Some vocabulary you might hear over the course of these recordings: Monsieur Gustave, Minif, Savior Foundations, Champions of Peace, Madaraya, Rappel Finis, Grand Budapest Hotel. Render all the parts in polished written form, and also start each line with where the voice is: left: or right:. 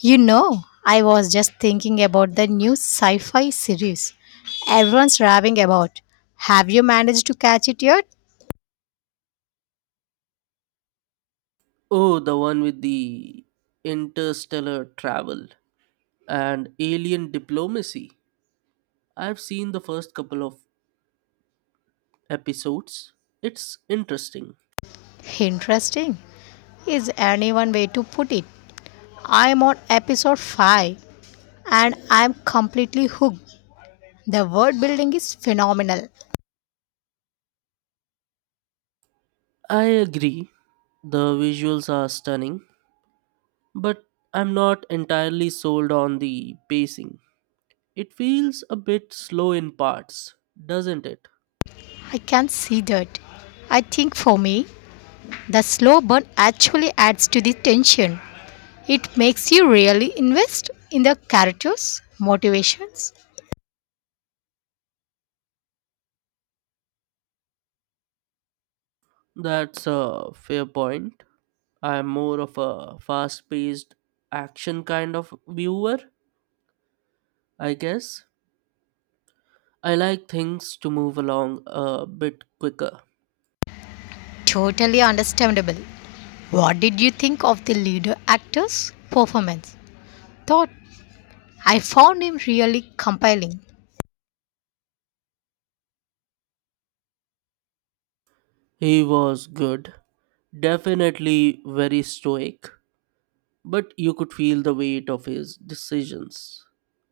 left: You know, I was just thinking about the new sci fi series everyone's raving about. Have you managed to catch it yet?
right: Oh, the one with the interstellar travel and alien diplomacy. I've seen the first couple of episodes. It's interesting.
left: Interesting. Is any one way to put it? I'm on episode 5 and I'm completely hooked. The world building is phenomenal.
right: I agree. The visuals are stunning, but I'm not entirely sold on the pacing. It feels a bit slow in parts, doesn't it?
left: I can see that. I think for me, the slow burn actually adds to the tension. It makes you really invest in the characters' motivations.
right: That's a fair point. I'm more of a fast paced action kind of viewer, I guess. I like things to move along a bit quicker.
left: Totally understandable. What did you think of the leader actor's performance? Thought I found him really compelling.
right: He was good, definitely very stoic, but you could feel the weight of his decisions.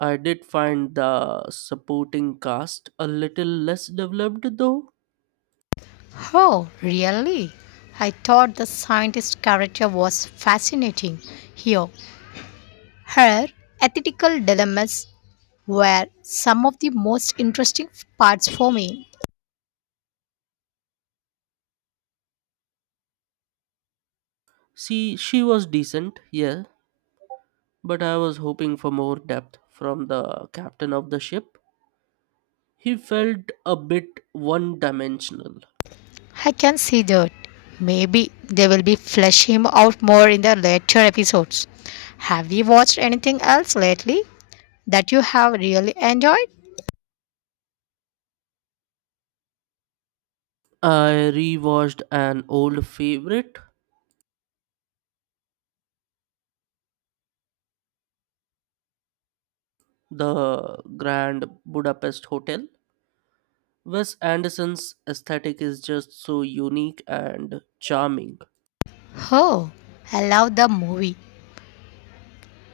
right: I did find the supporting cast a little less developed though.
left: Oh, really? I thought the scientist character was fascinating. Here, her ethical dilemmas were some of the most interesting parts for me.
right: See, she was decent, yeah, but I was hoping for more depth from the captain of the ship. He felt a bit one dimensional.
left: I can see that. Maybe they will be flesh him out more in the later episodes. Have you watched anything else lately that you have really enjoyed?
right: I rewatched an old favorite the Grand Budapest Hotel. Wes Anderson's aesthetic is just so unique and charming,
left: Oh, I love the movie.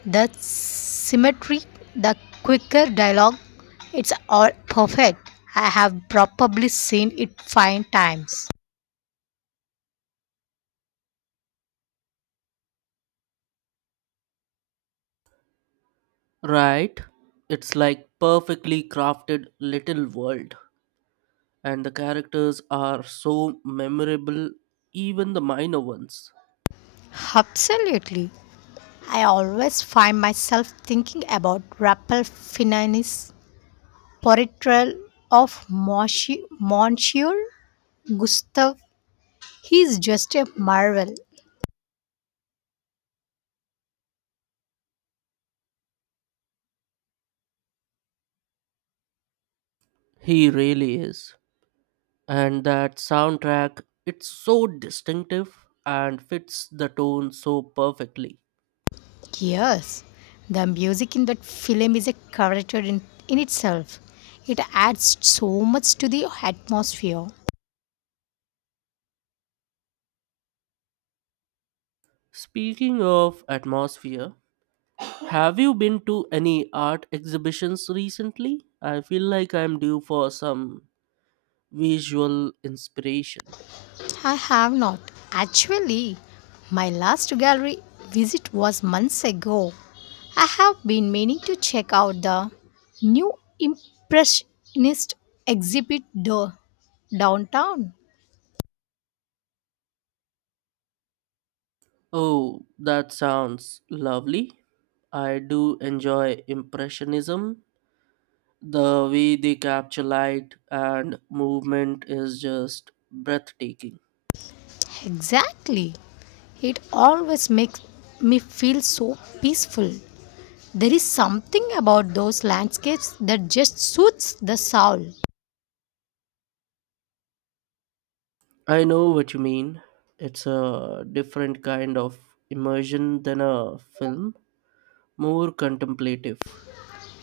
left: The symmetry, the quicker dialogue, it's all perfect. I have probably seen it five times.
right: right? It's like perfectly crafted little world, and the characters are so memorable, even the minor ones.
left: Absolutely. I always find myself thinking about Rappel Finis portrayal of Monsieur Gustave. He's just a marvel.
right: He really is. And that soundtrack, it's so distinctive and fits the tone so perfectly.
left: Yes, the music in that film is a character in itself. It adds so much to the atmosphere.
right: Speaking of atmosphere, have you been to any art exhibitions recently? I feel like I'm due for some visual inspiration.
left: I have not. Actually, my last gallery visit was months ago. I have been meaning to check out the new Impressionist exhibit downtown.
right: Oh, that sounds lovely. I do enjoy Impressionism. The way they capture light and movement is just breathtaking.
left: Exactly. It always makes me feel so peaceful. There is something about those landscapes that just suits the soul.
right: I know what you mean. It's a different kind of immersion than a film, more contemplative.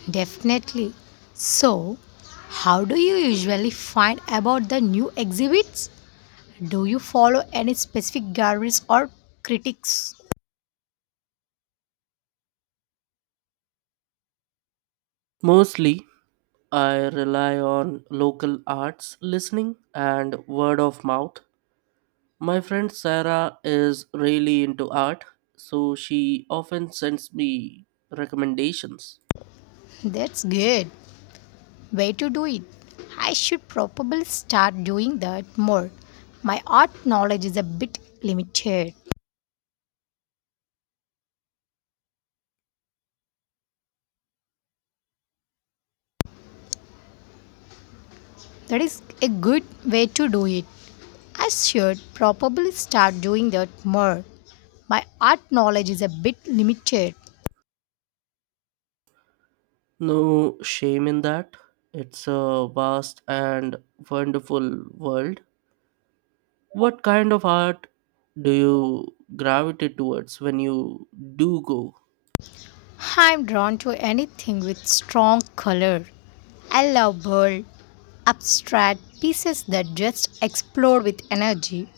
left: Definitely. So, how do you usually find about the new exhibits? Do you follow any specific galleries or critics?
right: Mostly, I rely on local arts, listening, and word of mouth. My friend Sarah is really into art, so she often sends me recommendations.
left: That's good. Way to do it. I should probably start doing that more. My art knowledge is a bit limited. That is a good way to do it. I should probably start doing that more. My art knowledge is a bit limited.
right: No shame in that. It's a vast and wonderful world. What kind of art do you gravitate towards when you do go?
left: I'm drawn to anything with strong color. I love bold, abstract pieces that just explode with energy.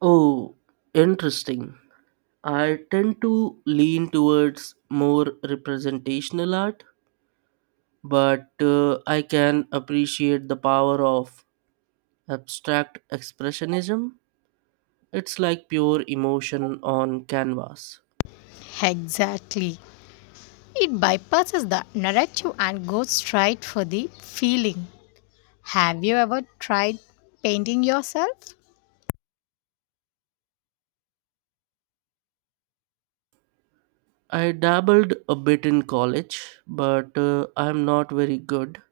right: Oh, interesting. I tend to lean towards more representational art, but I can appreciate the power of abstract expressionism. It's like pure emotion on canvas.
left: Exactly. It bypasses the narrative and goes straight for the feeling. Have you ever tried painting yourself?
right: I dabbled a bit in college, but I'm not very good.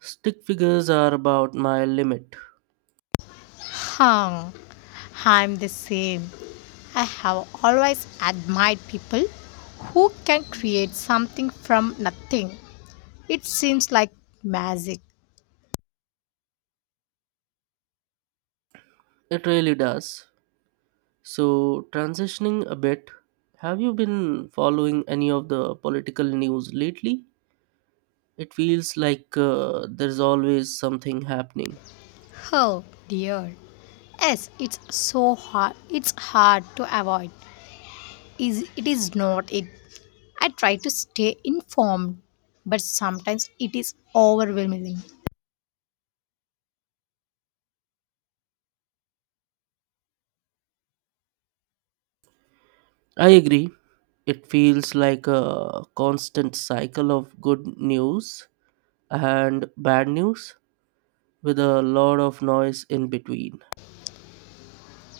right: Stick figures are about my limit.
left: Huh, I'm the same. I have always admired people who can create something from nothing. It seems like magic.
right: It really does. So, transitioning a bit, have you been following any of the political news lately? It feels like there's always something happening.
left: Oh dear. Yes, it's so hard. It's hard to avoid. Is it is not it. I try to stay informed, but sometimes it is overwhelming.
right: I agree. It feels like a constant cycle of good news and bad news with a lot of noise in between.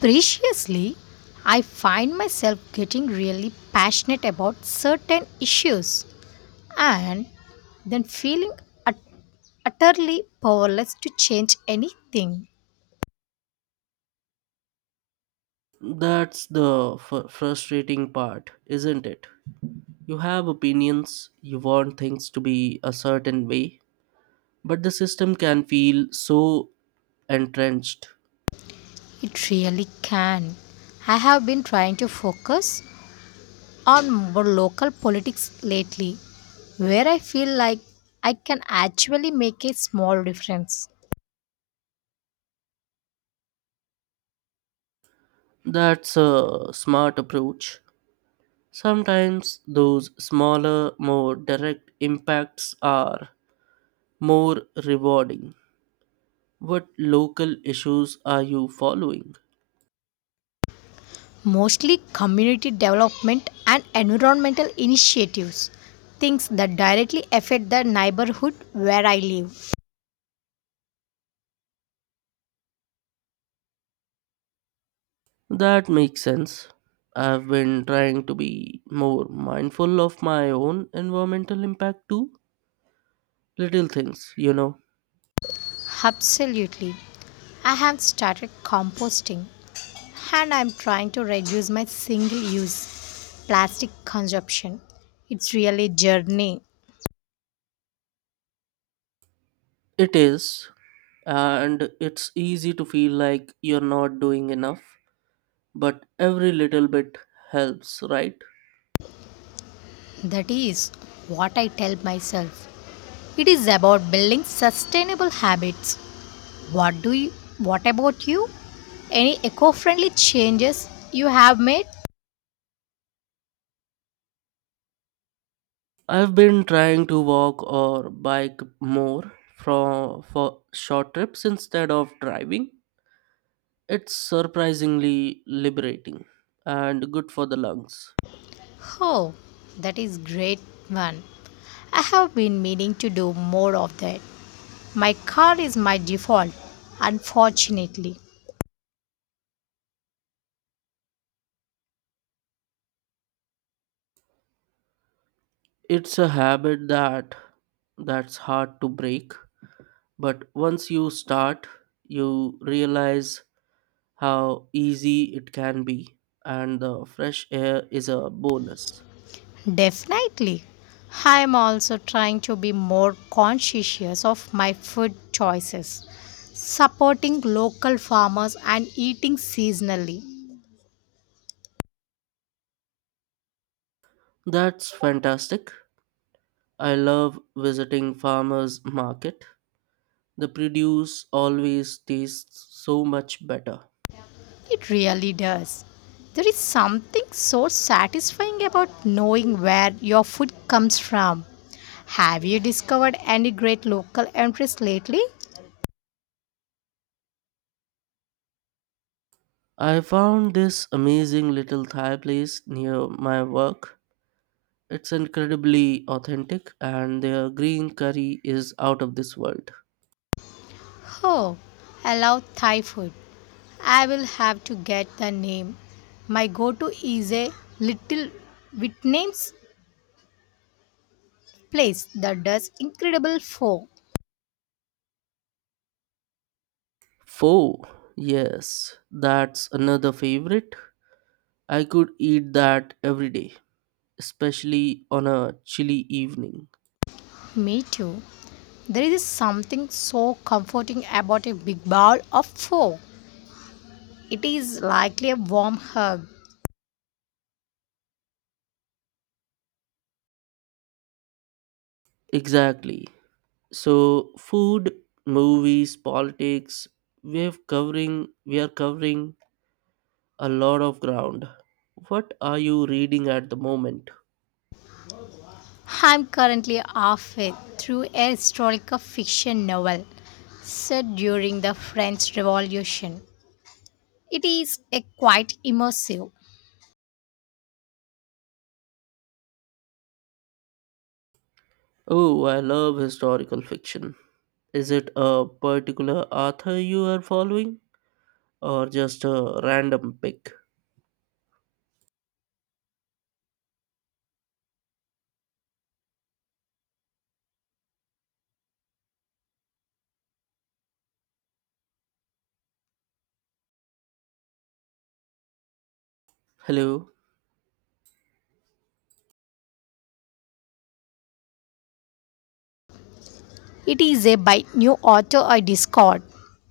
left: Preciously, I find myself getting really passionate about certain issues and then feeling ut- utterly powerless to change anything.
right: That's the frustrating part, isn't it? You have opinions, you want things to be a certain way, but the system can feel so entrenched.
left: It really can. I have been trying to focus on more local politics lately, where I feel like I can actually make a small difference.
right: That's a smart approach. Sometimes those smaller, more direct impacts are more rewarding. What local issues are you following?
left: Mostly community development and environmental initiatives, things that directly affect the neighborhood where I live.
right: That makes sense. I've been trying to be more mindful of my own environmental impact too. Little things, you know.
left: Absolutely. I have started composting and I'm trying to reduce my single use plastic consumption. It's really a journey.
right: It is, and it's easy to feel like you're not doing enough, but every little bit helps, right?
left: That is what I tell myself. It is about building sustainable habits. What do you what about you? Any eco-friendly changes you have made?
right: I've been trying to walk or bike more from for short trips instead of driving. It's surprisingly liberating and good for the lungs.
left: Oh, that is great one. I have been meaning to do more of that. My car is my default, unfortunately.
right: It's a habit that's hard to break, but once you start, you realize how easy it can be and the fresh air is a bonus.
left: Definitely. I am also trying to be more conscientious of my food choices, supporting local farmers and eating seasonally.
right: That's fantastic. I love visiting farmers market. The produce always tastes so much better.
left: It really does. There is something so satisfying about knowing where your food comes from. Have you discovered any great local entries lately?
right: I found this amazing little Thai place near my work. It's incredibly authentic and their green curry is out of this world.
left: Oh, I love Thai food. I will have to get the name. My go to is a little Vietnamese place that does incredible pho.
right: Pho, yes, that's another favorite. I could eat that every day, especially on a chilly evening.
left: Me too. There is something so comforting about a big bowl of pho. It is likely a warm hug.
right: Exactly. So, food, movies, politics, we are covering a lot of ground. What are you reading at the moment?
left: I'm currently halfway through a historical fiction novel set during the French Revolution. It is a quite immersive.
right: Oh, I love historical fiction. Is it a particular author you are following or just a random pick? Hello.
left: It is a by new author I discovered.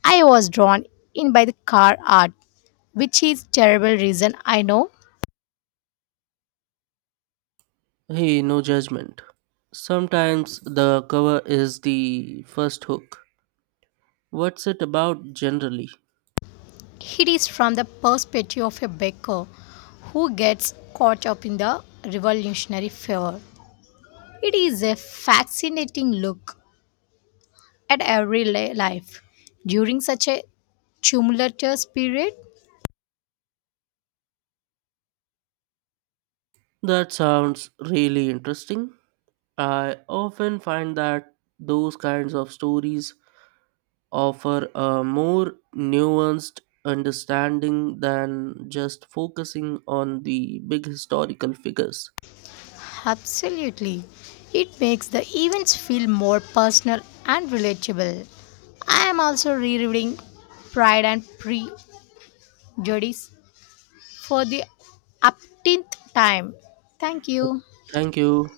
left: I was drawn in by the car art, which is terrible reason I know.
right: Hey, no judgment. Sometimes the cover is the first hook. What's it about generally?
left: It is from the perspective of a baker who gets caught up in the revolutionary fever. It is a fascinating look at life during such a tumultuous period?
right: That sounds really interesting. I often find that those kinds of stories offer a more nuanced understanding than just focusing on the big historical figures.
left: Absolutely. It makes the events feel more personal and relatable. I am also rereading Pride and Prejudice for the upteenth time. Thank you.
right: Thank you.